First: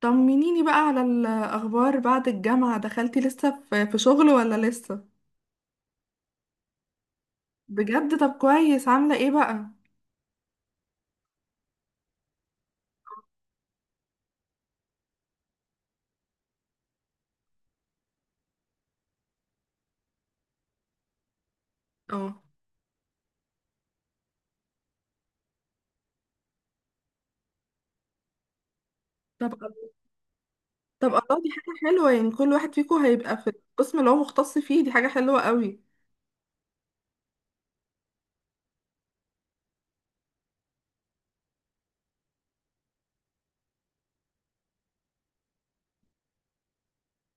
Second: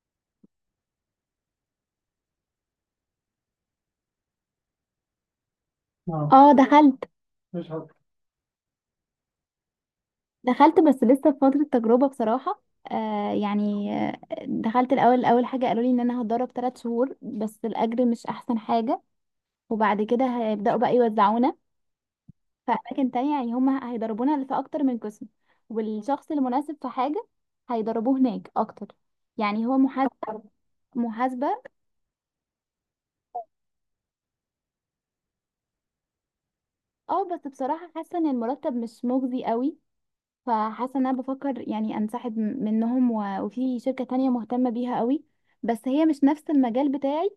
طمنيني بقى على الأخبار بعد الجامعة دخلتي لسه في شغل ولا لسه؟ اه اه دخلت. مش حاضر. بجد طب كويس عاملة ايه بقى؟ دخلت بس لسه في فترة تجربة بصراحة. آه يعني آه، دخلت الأول. أول حاجة قالوا لي إن أنا هتدرب 3 شهور بس الأجر مش أحسن حاجة. وبعد كده هيبدأوا بقى يوزعونا اه. في أماكن تانية، يعني هما هيدربونا في أكتر من قسم، والشخص المناسب في حاجة هيدربوه هناك أكتر، طب يعني هو محاسبة. طب الله، محاسبة. دي حاجة حلوة، يعني كل واحد فيكم هيبقى في القسم اللي هو مختص فيه، دي حاجة حلوة قوي. اه بس بصراحة حاسة إن المرتب مش مجزي قوي، فحاسه ان انا بفكر يعني انسحب منهم وفي شركه تانية مهتمه بيها قوي، بس هي مش نفس المجال بتاعي،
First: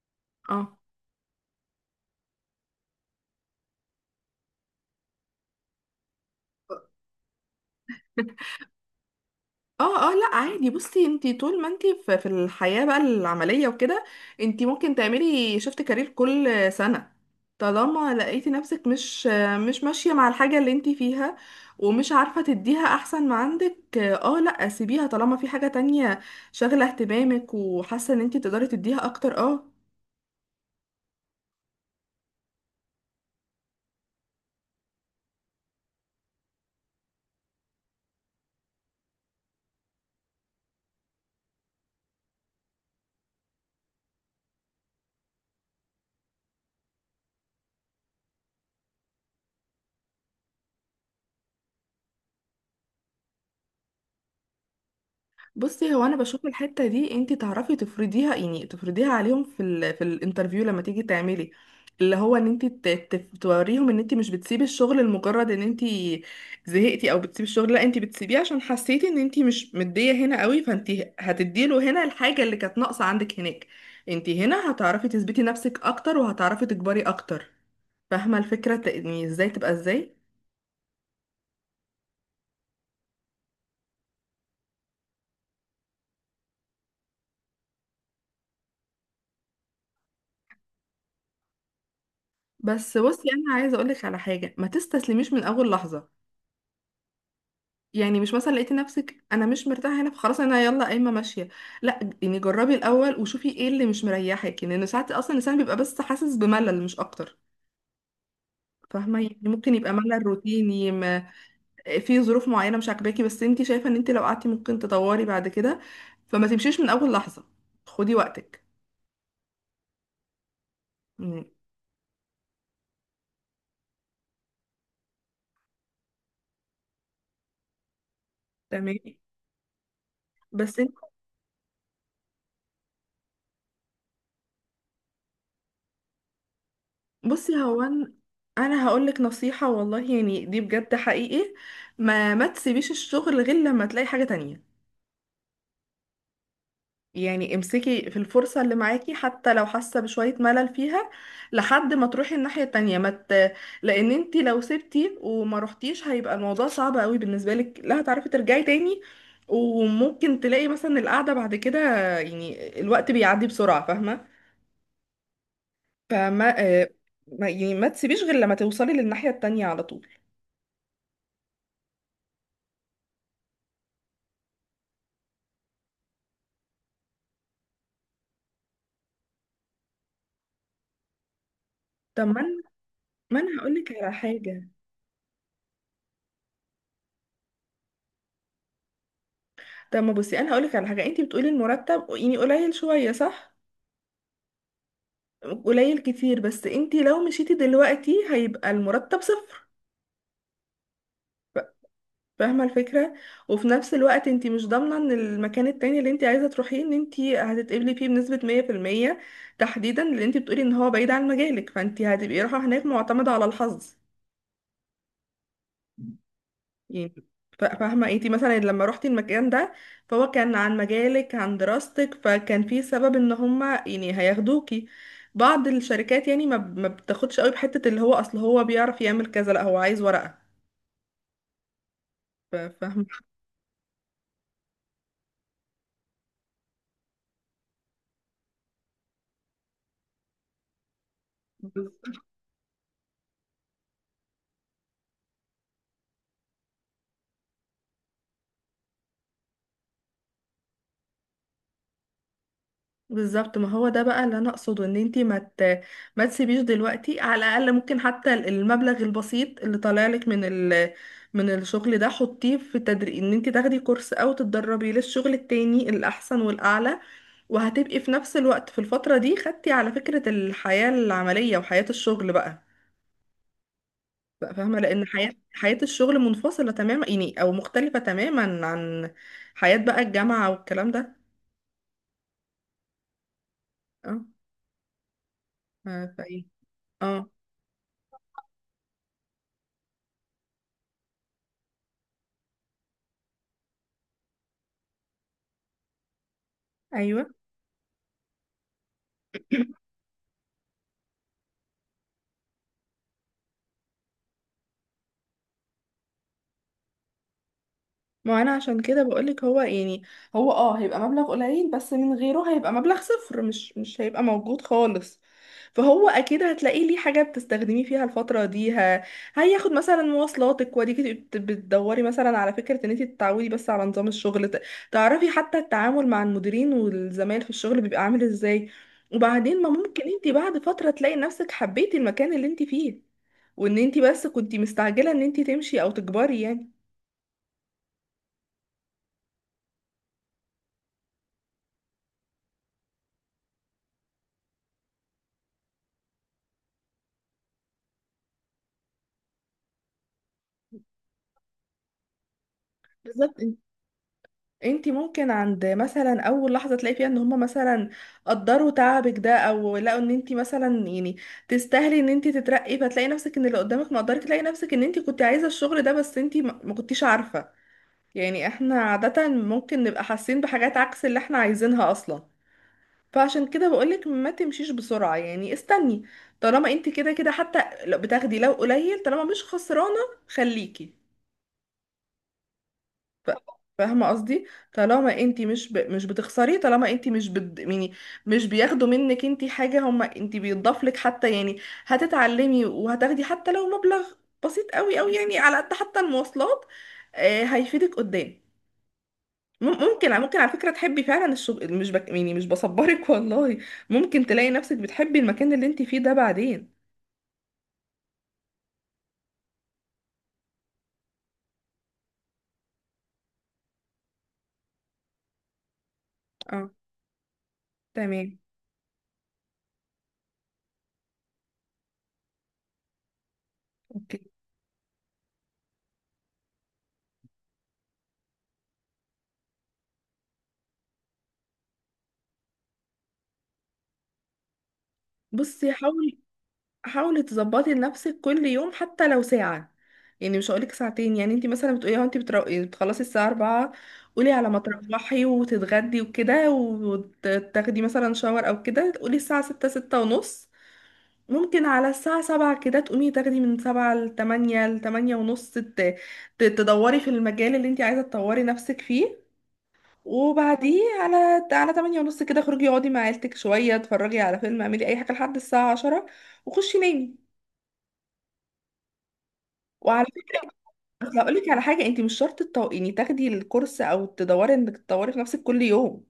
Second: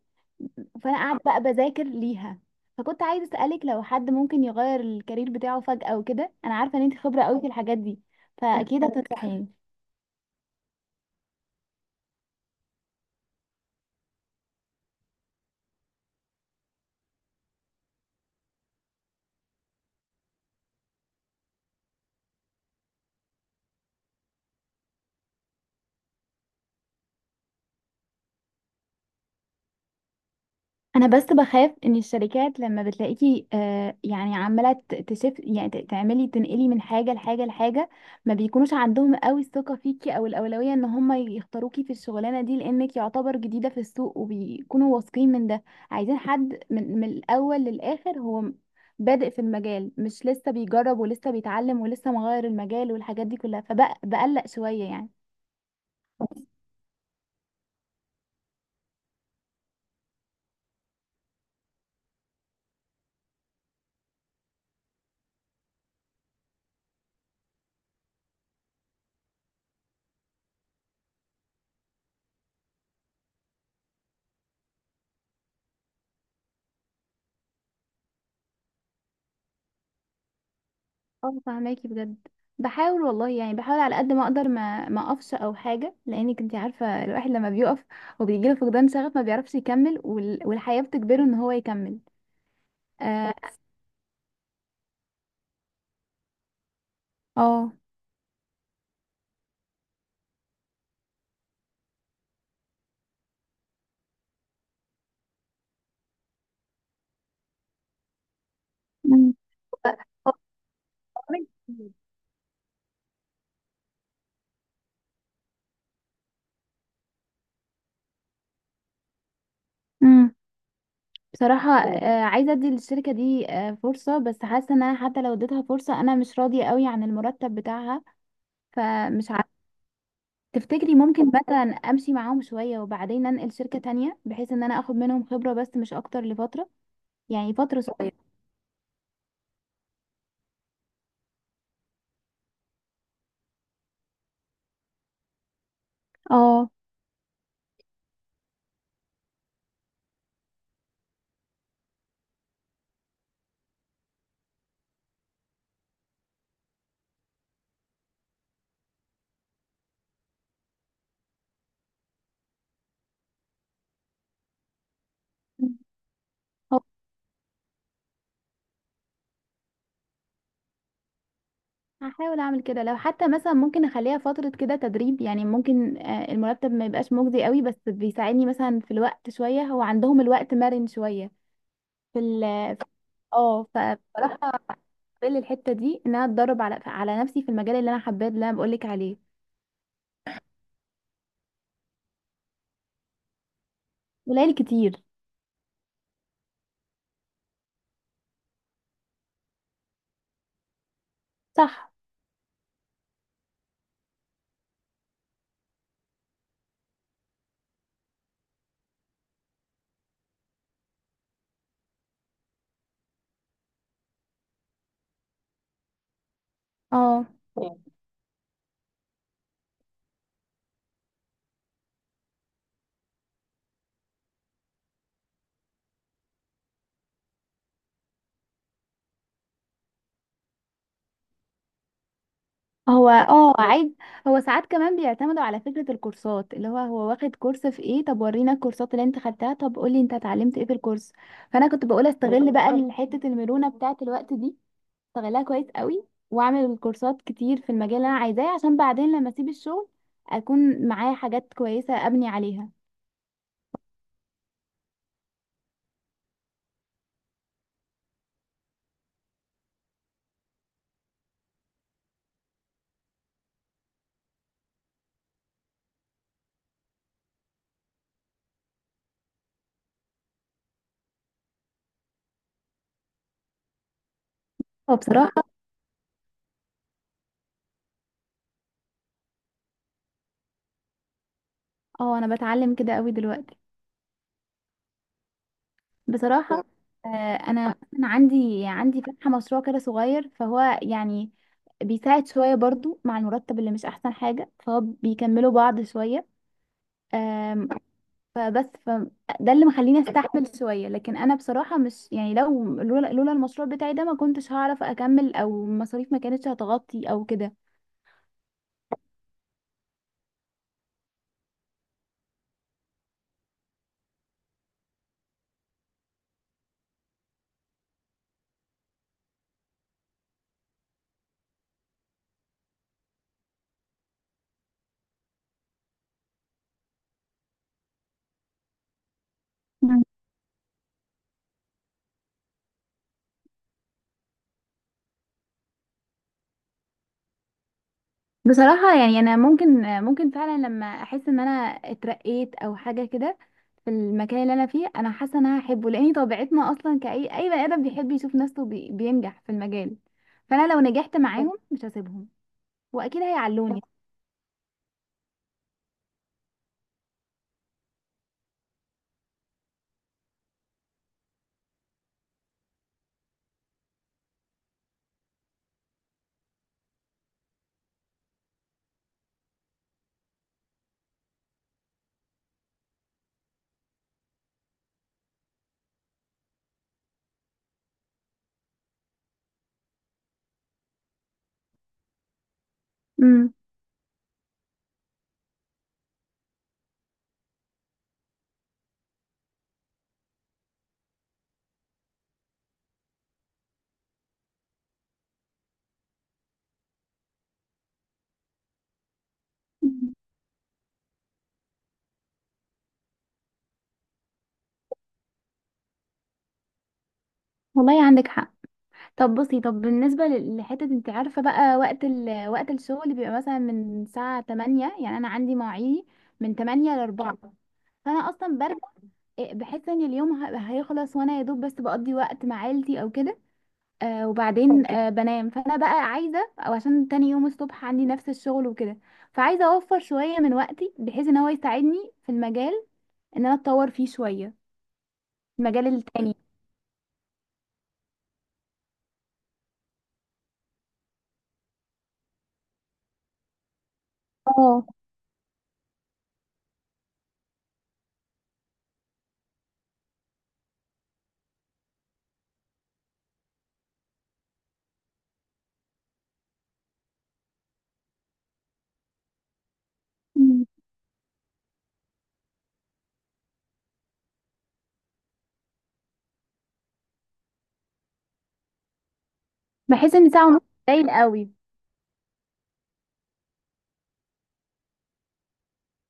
اه فانا قاعده بقى بذاكر ليها. فكنت عايزه اسالك لو حد ممكن يغير الكارير بتاعه فجاه وكده، انا عارفه ان انت خبره قوي في الحاجات دي، فاكيد هتنصحيني. اه اه، لا عادي، بصي انتي طول ما انتي في الحياة بقى العملية وكده، انتي ممكن تعملي شفت كارير كل سنة، طالما لقيتي نفسك مش ماشية مع الحاجة اللي انتي فيها، ومش عارفة تديها احسن ما عندك. اه، لا سيبيها طالما في حاجة تانية شاغلة اهتمامك، وحاسة ان انتي تقدري تديها اكتر. اه، انا بس بخاف ان الشركات لما بتلاقيكي آه يعني عماله تشف، يعني تعملي تنقلي من حاجه لحاجه لحاجه، ما بيكونوش عندهم قوي الثقه فيكي او الاولويه ان هم يختاروكي في الشغلانه دي، لانك يعتبر جديده في السوق وبيكونوا واثقين من ده. عايزين حد من الاول للاخر، هو بادئ في المجال، مش لسه بيجرب ولسه بيتعلم ولسه مغير المجال والحاجات دي كلها، فبقلق شويه يعني. بصي هو انا بشوف الحته دي انت تعرفي تفرضيها، يعني تفرضيها عليهم في الانترفيو لما تيجي تعملي، اللي هو ان انت توريهم ان انت مش بتسيبي الشغل لمجرد ان انت زهقتي، او بتسيبي الشغل، لا انت بتسيبيه عشان حسيتي ان انت مش مديه هنا قوي، فانت هتديله هنا الحاجه اللي كانت ناقصه عندك هناك. انت هنا هتعرفي تثبتي نفسك اكتر، وهتعرفي تكبري اكتر. فاهمه الفكره، يعني ازاي تبقى ازاي. اه فهماكي بجد. بحاول والله يعني، بحاول على قد ما اقدر ما اقفش او حاجه، لانك انت عارفه الواحد لما بيقف وبيجي له فقدان شغف ما بيعرفش يكمل، والحياه بتجبره ان هو يكمل. بس بصي اه. انا عايزه اقولك على حاجه، ما تستسلميش من اول لحظه، آه. يعني مش مثلا لقيتي نفسك انا مش مرتاحه هنا فخلاص انا يلا قايمه ماشيه، لا يعني جربي الاول وشوفي ايه اللي مش مريحك، لان ساعات اصلا الانسان بيبقى بس حاسس بملل مش اكتر. فاهمه، مم. يعني ممكن يبقى ملل هو روتيني، ما عمري كتير. في ظروف معينه مش عاجباكي، بس انت شايفه ان انت لو قعدتي ممكن تطوري بعد كده، فما تمشيش من اول لحظه، خدي وقتك. مم. مم. بصراحة آه، عايزة ادي للشركة دي آه، فرصة، بس حاسة ان انا حتى لو اديتها فرصة انا مش راضية قوي عن المرتب بتاعها، تمام. فمش عارفة. بس انت، تفتكري ممكن مثلا امشي معاهم شوية وبعدين انقل شركة تانية، بحيث ان انا اخد منهم خبرة بس مش اكتر لفترة، يعني بصي فترة هو صغيرة. انا هقولك نصيحه والله، يعني دي بجد حقيقي، ما تسيبيش الشغل غير لما تلاقي حاجه تانية، اه يعني امسكي في الفرصة اللي معاكي حتى لو حاسة بشوية ملل فيها، لحد ما تروحي الناحية التانية، ما ت... لأن انتي لو سبتي وما روحتيش هيبقى الموضوع صعب قوي بالنسبة لك، لا هتعرفي ترجعي تاني، وممكن تلاقي مثلا القعدة بعد كده، يعني الوقت بيعدي بسرعة. فاهمة؟ فما هو آه، ما يعني ما تسيبيش غير لما توصلي للناحية التانية على طول. هحاول اعمل كده، لو حتى مثلا ممكن اخليها فترة كده تدريب يعني، ممكن آه، المرتب ما يبقاش مجزي قوي بس بيساعدني مثلا في الوقت شوية، هو عندهم الوقت مرن شوية في طب ما ال. انا ما انا اه هقولك على فبصراحة حاجة، بقبل الحتة دي ان انا اتدرب على نفسي في المجال اللي انا حباه اللي انا بقولك عليه. طب ما بصي انا هقولك على حاجة، انتي بتقولي المرتب يعني قليل شوية، صح؟ قليل كتير. قليل كتير، بس انتي لو مشيتي دلوقتي هيبقى المرتب صفر. ف- صح. فاهمة الفكرة. وفي نفس الوقت انتي مش ضامنة ان المكان التاني اللي انتي عايزة تروحيه ان انتي هتتقبلي فيه بنسبة مية في المية، تحديدا لان انتي بتقولي ان هو بعيد عن مجالك، فانتي هتبقي رايحة هناك معتمدة على الحظ يعني. اه فاهمة، انتي مثلا لما روحتي المكان ده فهو كان عن مجالك، عن دراستك، فكان في سبب ان هما يعني هياخدوكي. بعض الشركات يعني ما بتاخدش قوي بحتة اللي هو اصل هو بيعرف يعمل كذا، لا هو عايز ورقة. فاهمة. هو اه عيب. هو ساعات كمان بيعتمدوا على فكرة الكورسات، اللي هو هو واخد كورس في ايه، طب ورينا الكورسات اللي انت خدتها، طب قولي انت اتعلمت ايه في الكورس. فانا كنت بقول استغل بقى حتة المرونة بتاعة الوقت دي، استغلها كويس قوي واعمل كورسات كتير في المجال اللي انا عايزاه، عشان بعدين لما اسيب الشغل اكون معايا حاجات كويسة ابني عليها. بالظبط، ما هو ده بقى اللي انا اقصده، ان انتي ما تسيبيش دلوقتي، على الاقل ممكن حتى المبلغ البسيط اللي طالع لك من من الشغل ده حطيه في تدريب، ان انتي تاخدي كورس او تتدربي للشغل التاني الاحسن والاعلى، وهتبقي في نفس الوقت في الفترة دي خدتي على فكرة الحياة العملية وحياة الشغل بقى، بقى فاهمة، لان حياة، فبصراحة الشغل منفصلة تماما يعني، او مختلفة تماما عن حياة بقى الجامعة والكلام ده. اه انا بتعلم كده قوي دلوقتي. اه. فايه. بصراحة آه، اه. أنا عندي فاتحة مشروع كده صغير، فهو يعني بيساعد شوية برضو مع المرتب اللي مش أحسن حاجة، فهو بيكملوا بعض شوية. ايوه، آم، فبس ف ده اللي مخليني أستحمل شوية، لكن أنا بصراحة مش يعني لو لولا لولا المشروع بتاعي ده ما كنتش هعرف أكمل أو المصاريف ما كانتش هتغطي أو كده. ما انا عشان كده بقولك، هو يعني هو، هيبقى مبلغ قليل بس من غيره هيبقى مبلغ صفر، مش هيبقى موجود خالص، فهو اكيد هتلاقيه ليه حاجة بتستخدمي فيها الفترة دي، هياخد مثلا مواصلاتك، وديكي بتدوري مثلا على فكرة ان انت تتعودي بس على نظام الشغل، تعرفي حتى التعامل مع المديرين والزمايل في الشغل بيبقى عامل ازاي. وبعدين ما ممكن انت بعد فترة تلاقي نفسك حبيتي المكان اللي انت فيه، وان انت بس كنتي مستعجلة ان انت تمشي او تكبري يعني. بصراحة يعني أنا ممكن فعلا لما أحس إن أنا اترقيت أو حاجة كده في المكان اللي أنا فيه، أنا حاسة إن أنا هحبه، لأن طبيعتنا أصلا كأي بني آدم بيحب يشوف نفسه بينجح في المجال. فأنا لو نجحت معاهم مش هسيبهم، وأكيد بالظبط، هيعلوني. انتي ممكن عند مثلا اول لحظه تلاقي فيها ان هما مثلا قدروا تعبك ده، او لقوا ان انتي مثلا يعني تستاهلي ان انتي تترقي، فتلاقي نفسك ان اللي قدامك مقدرك، تلاقي نفسك ان انتي كنتي عايزه الشغل ده بس انتي ما كنتيش عارفه، يعني احنا عاده ممكن نبقى حاسين بحاجات عكس اللي احنا عايزينها اصلا. فعشان كده بقولك ما تمشيش بسرعه، يعني استني، طالما انتي كده كده حتى لو بتاخدي لو قليل، طالما مش خسرانه، خليكي. ف- امم. فاهمه قصدي، طالما انت مش بتخسري، طالما انت مش بد... يعني مش بياخدوا منك انت حاجه هما، انت بيضاف لك حتى يعني، هتتعلمي وهتاخدي حتى لو مبلغ بسيط قوي قوي يعني على قد حتى المواصلات، هيفيدك قدام. ممكن ممكن على فكره تحبي فعلا الشغل، مش يعني مش بصبرك والله، ممكن تلاقي نفسك بتحبي المكان اللي انت فيه ده بعدين. والله عندك حق. طب بصي، طب بالنسبة لحتة أنت عارفة بقى وقت وقت الشغل بيبقى مثلا من الساعة 8، يعني أنا عندي مواعيدي من اه. 8 ل 4. فأنا تمام. أصلا برجع إيه، بحس ان اليوم هيخلص وانا يا دوب بس بقضي وقت مع عيلتي او كده. اوكي، آه وبعدين اوكي آه بنام، فانا بقى عايزه او عشان تاني يوم الصبح عندي نفس الشغل وكده، فعايزه اوفر شويه من وقتي بحيث ان هو يساعدني في المجال، ان انا اتطور فيه شويه. بصي المجال حاولي، التاني. حاولي تظبطي لنفسك كل يوم حتى لو ساعة، يعني مش هقولك ساعتين، يعني انت مثلا بتقولي اه، انت يعني بتخلصي الساعة 4، قولي على ما اه. تروحي وتتغدي وكده، وتاخدي مثلا شاور او كده، تقولي الساعة 6، 6 ونص، ممكن على الساعة 7 كده تقومي تاخدي من 7 ل 8 ل 8 ونص، تدوري في المجال اللي انت عايزة تطوري نفسك فيه، مم. وبعديه على 8 ونص كده اخرجي اقعدي مع عيلتك شوية، اتفرجي على فيلم، اعملي اي حاجة لحد الساعة 10، وخشي نامي. وعلى بحس ان ساعه فكرة ونص قليل بس هقول لك قوي. على حاجة، انت مش شرط يعني تاخدي الكورس او تدوري انك تطوري في نفسك كل يوم،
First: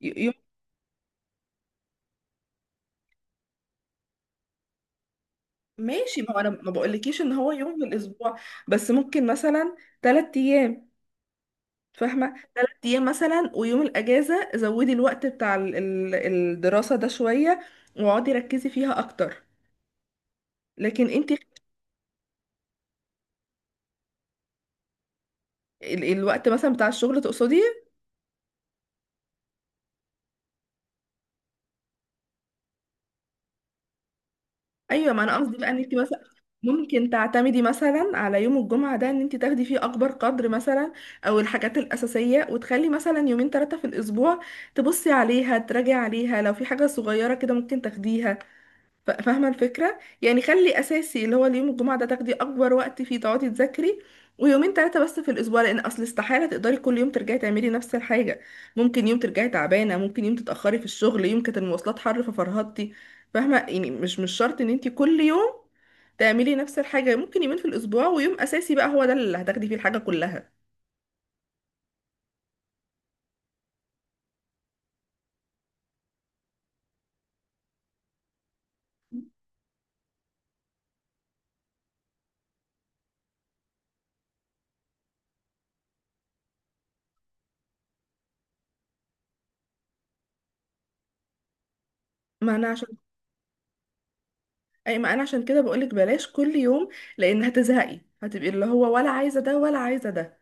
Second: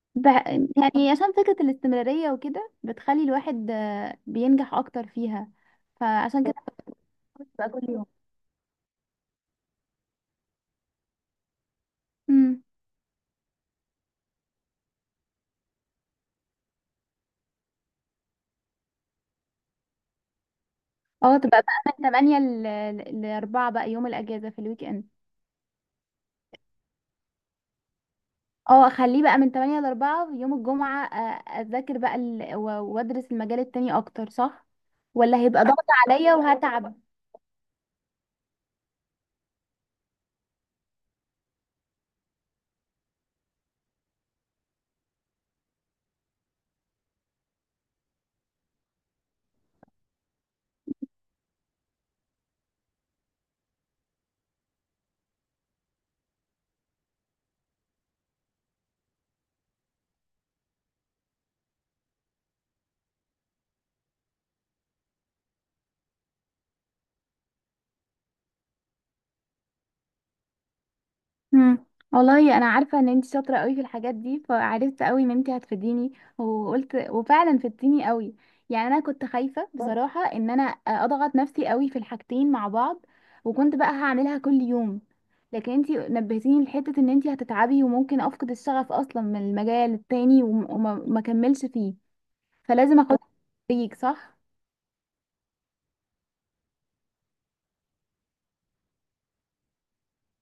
ب... يوم يعني عشان فكره الاستمراريه وكده بتخلي الواحد آه، بينجح اكتر فيها، ماشي، ما هو فعشان انا كده ما بقولكيش ان هو بتبقى يوم في كل الاسبوع، بس ممكن مثلا ثلاث ايام، فاهمة، يوم. ثلاث ايام مثلا، ويوم الاجازة زودي الوقت بتاع الدراسة ده شوية، واقعدي ركزي فيها اكتر. لكن انت اه تبقى بقى من 8 ل 4، بقى يوم الاجازه في الويك اند. الوقت مثلا بتاع الشغل تقصدي؟ اه اخليه بقى من 8 ل 4 يوم الجمعه، آه، اذاكر بقى وادرس المجال التاني اكتر، صح؟ ايوه، ما انا ولا قصدي هيبقى بقى ان ضغط انت مثلا عليا وهتعب. ممكن تعتمدي مثلا على يوم الجمعه ده ان انت تاخدي فيه اكبر قدر، مثلا او الحاجات الاساسيه، وتخلي مثلا يومين ثلاثه في الاسبوع تبصي عليها، تراجعي عليها، لو في حاجه صغيره كده ممكن تاخديها. فاهمة الفكرة؟ يعني خلي أساسي اللي هو اليوم الجمعة ده تاخدي أكبر وقت فيه تقعدي تذاكري، ويومين تلاتة بس في الأسبوع، لأن أصل استحالة تقدري كل يوم ترجعي تعملي نفس الحاجة، ممكن يوم ترجعي تعبانة، ممكن يوم تتأخري في الشغل، يوم كانت المواصلات حر ففرهدتي، فاهمة، يعني مش شرط إن انتي كل يوم تعملي نفس الحاجة، ممكن يومين في الأسبوع، ويوم أساسي بقى هو ده اللي هتاخدي فيه الحاجة كلها. مم. والله انا عارفه ان انت شاطره قوي في الحاجات دي، فعرفت قوي ان انت هتفيديني، وقلت وفعلا فدتيني قوي. يعني انا كنت خايفه بصراحه ان انا اضغط نفسي قوي في الحاجتين مع بعض، وكنت بقى هعملها كل يوم، لكن انت نبهتيني لحته ان انت هتتعبي وممكن افقد الشغف اصلا من المجال التاني وما ما اكملش فيه، ما أنا عشان فلازم اخد بريك صح. ما أنا عشان كده بقولك بلاش كل يوم، لأن هتزهقي، هتبقي اللي هو ولا عايزة ده ولا عايزة ده.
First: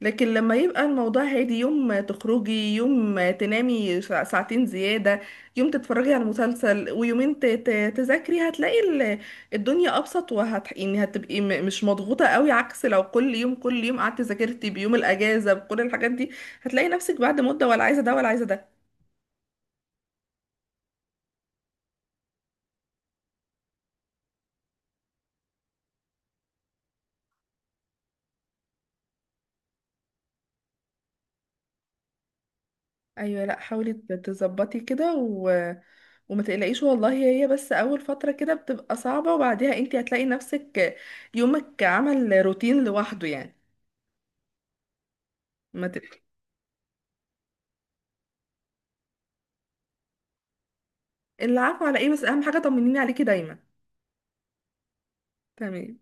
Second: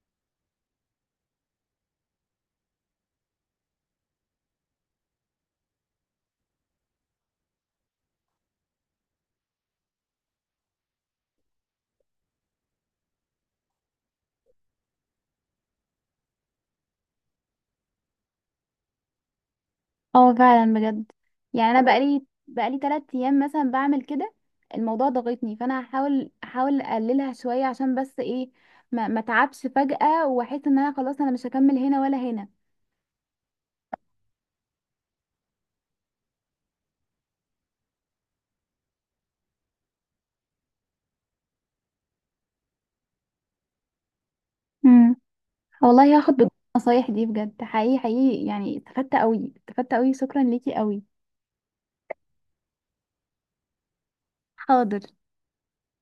لكن لما يبقى الموضوع هادي، يوم تخرجي، يوم تنامي ساعتين زيادة، يوم تتفرجي على مسلسل، ويومين تذاكري، هتلاقي الدنيا أبسط، يعني هتبقي مش مضغوطة قوي، عكس لو كل يوم كل يوم قعدتي ذاكرتي بيوم الأجازة بكل الحاجات دي، هتلاقي نفسك بعد مدة ولا عايزة ده ولا عايزة ده. اه فعلا بجد. يعني انا بقالي تلات ايام مثلا بعمل كده، الموضوع ضاغطني، فانا احاول اقللها شويه، عشان بس ايه ما اتعبش فجاه واحس ان انا خلاص انا مش هكمل هنا ولا هنا. أيوة، لأ حاولي تظبطي كده وما تقلقيش، والله هي بس أول فترة كده بتبقى صعبة، وبعديها انتي هتلاقي نفسك يومك عمل روتين لوحده يعني، امم. ما والله تقلقيش. هاخد النصايح دي بجد حقيقي حقيقي، يعني استفدت قوي استفدت قوي، شكرا ليكي قوي. العفو، على ايه، بس اهم حاجة طمنيني عليكي دايما. حاضر. تمام.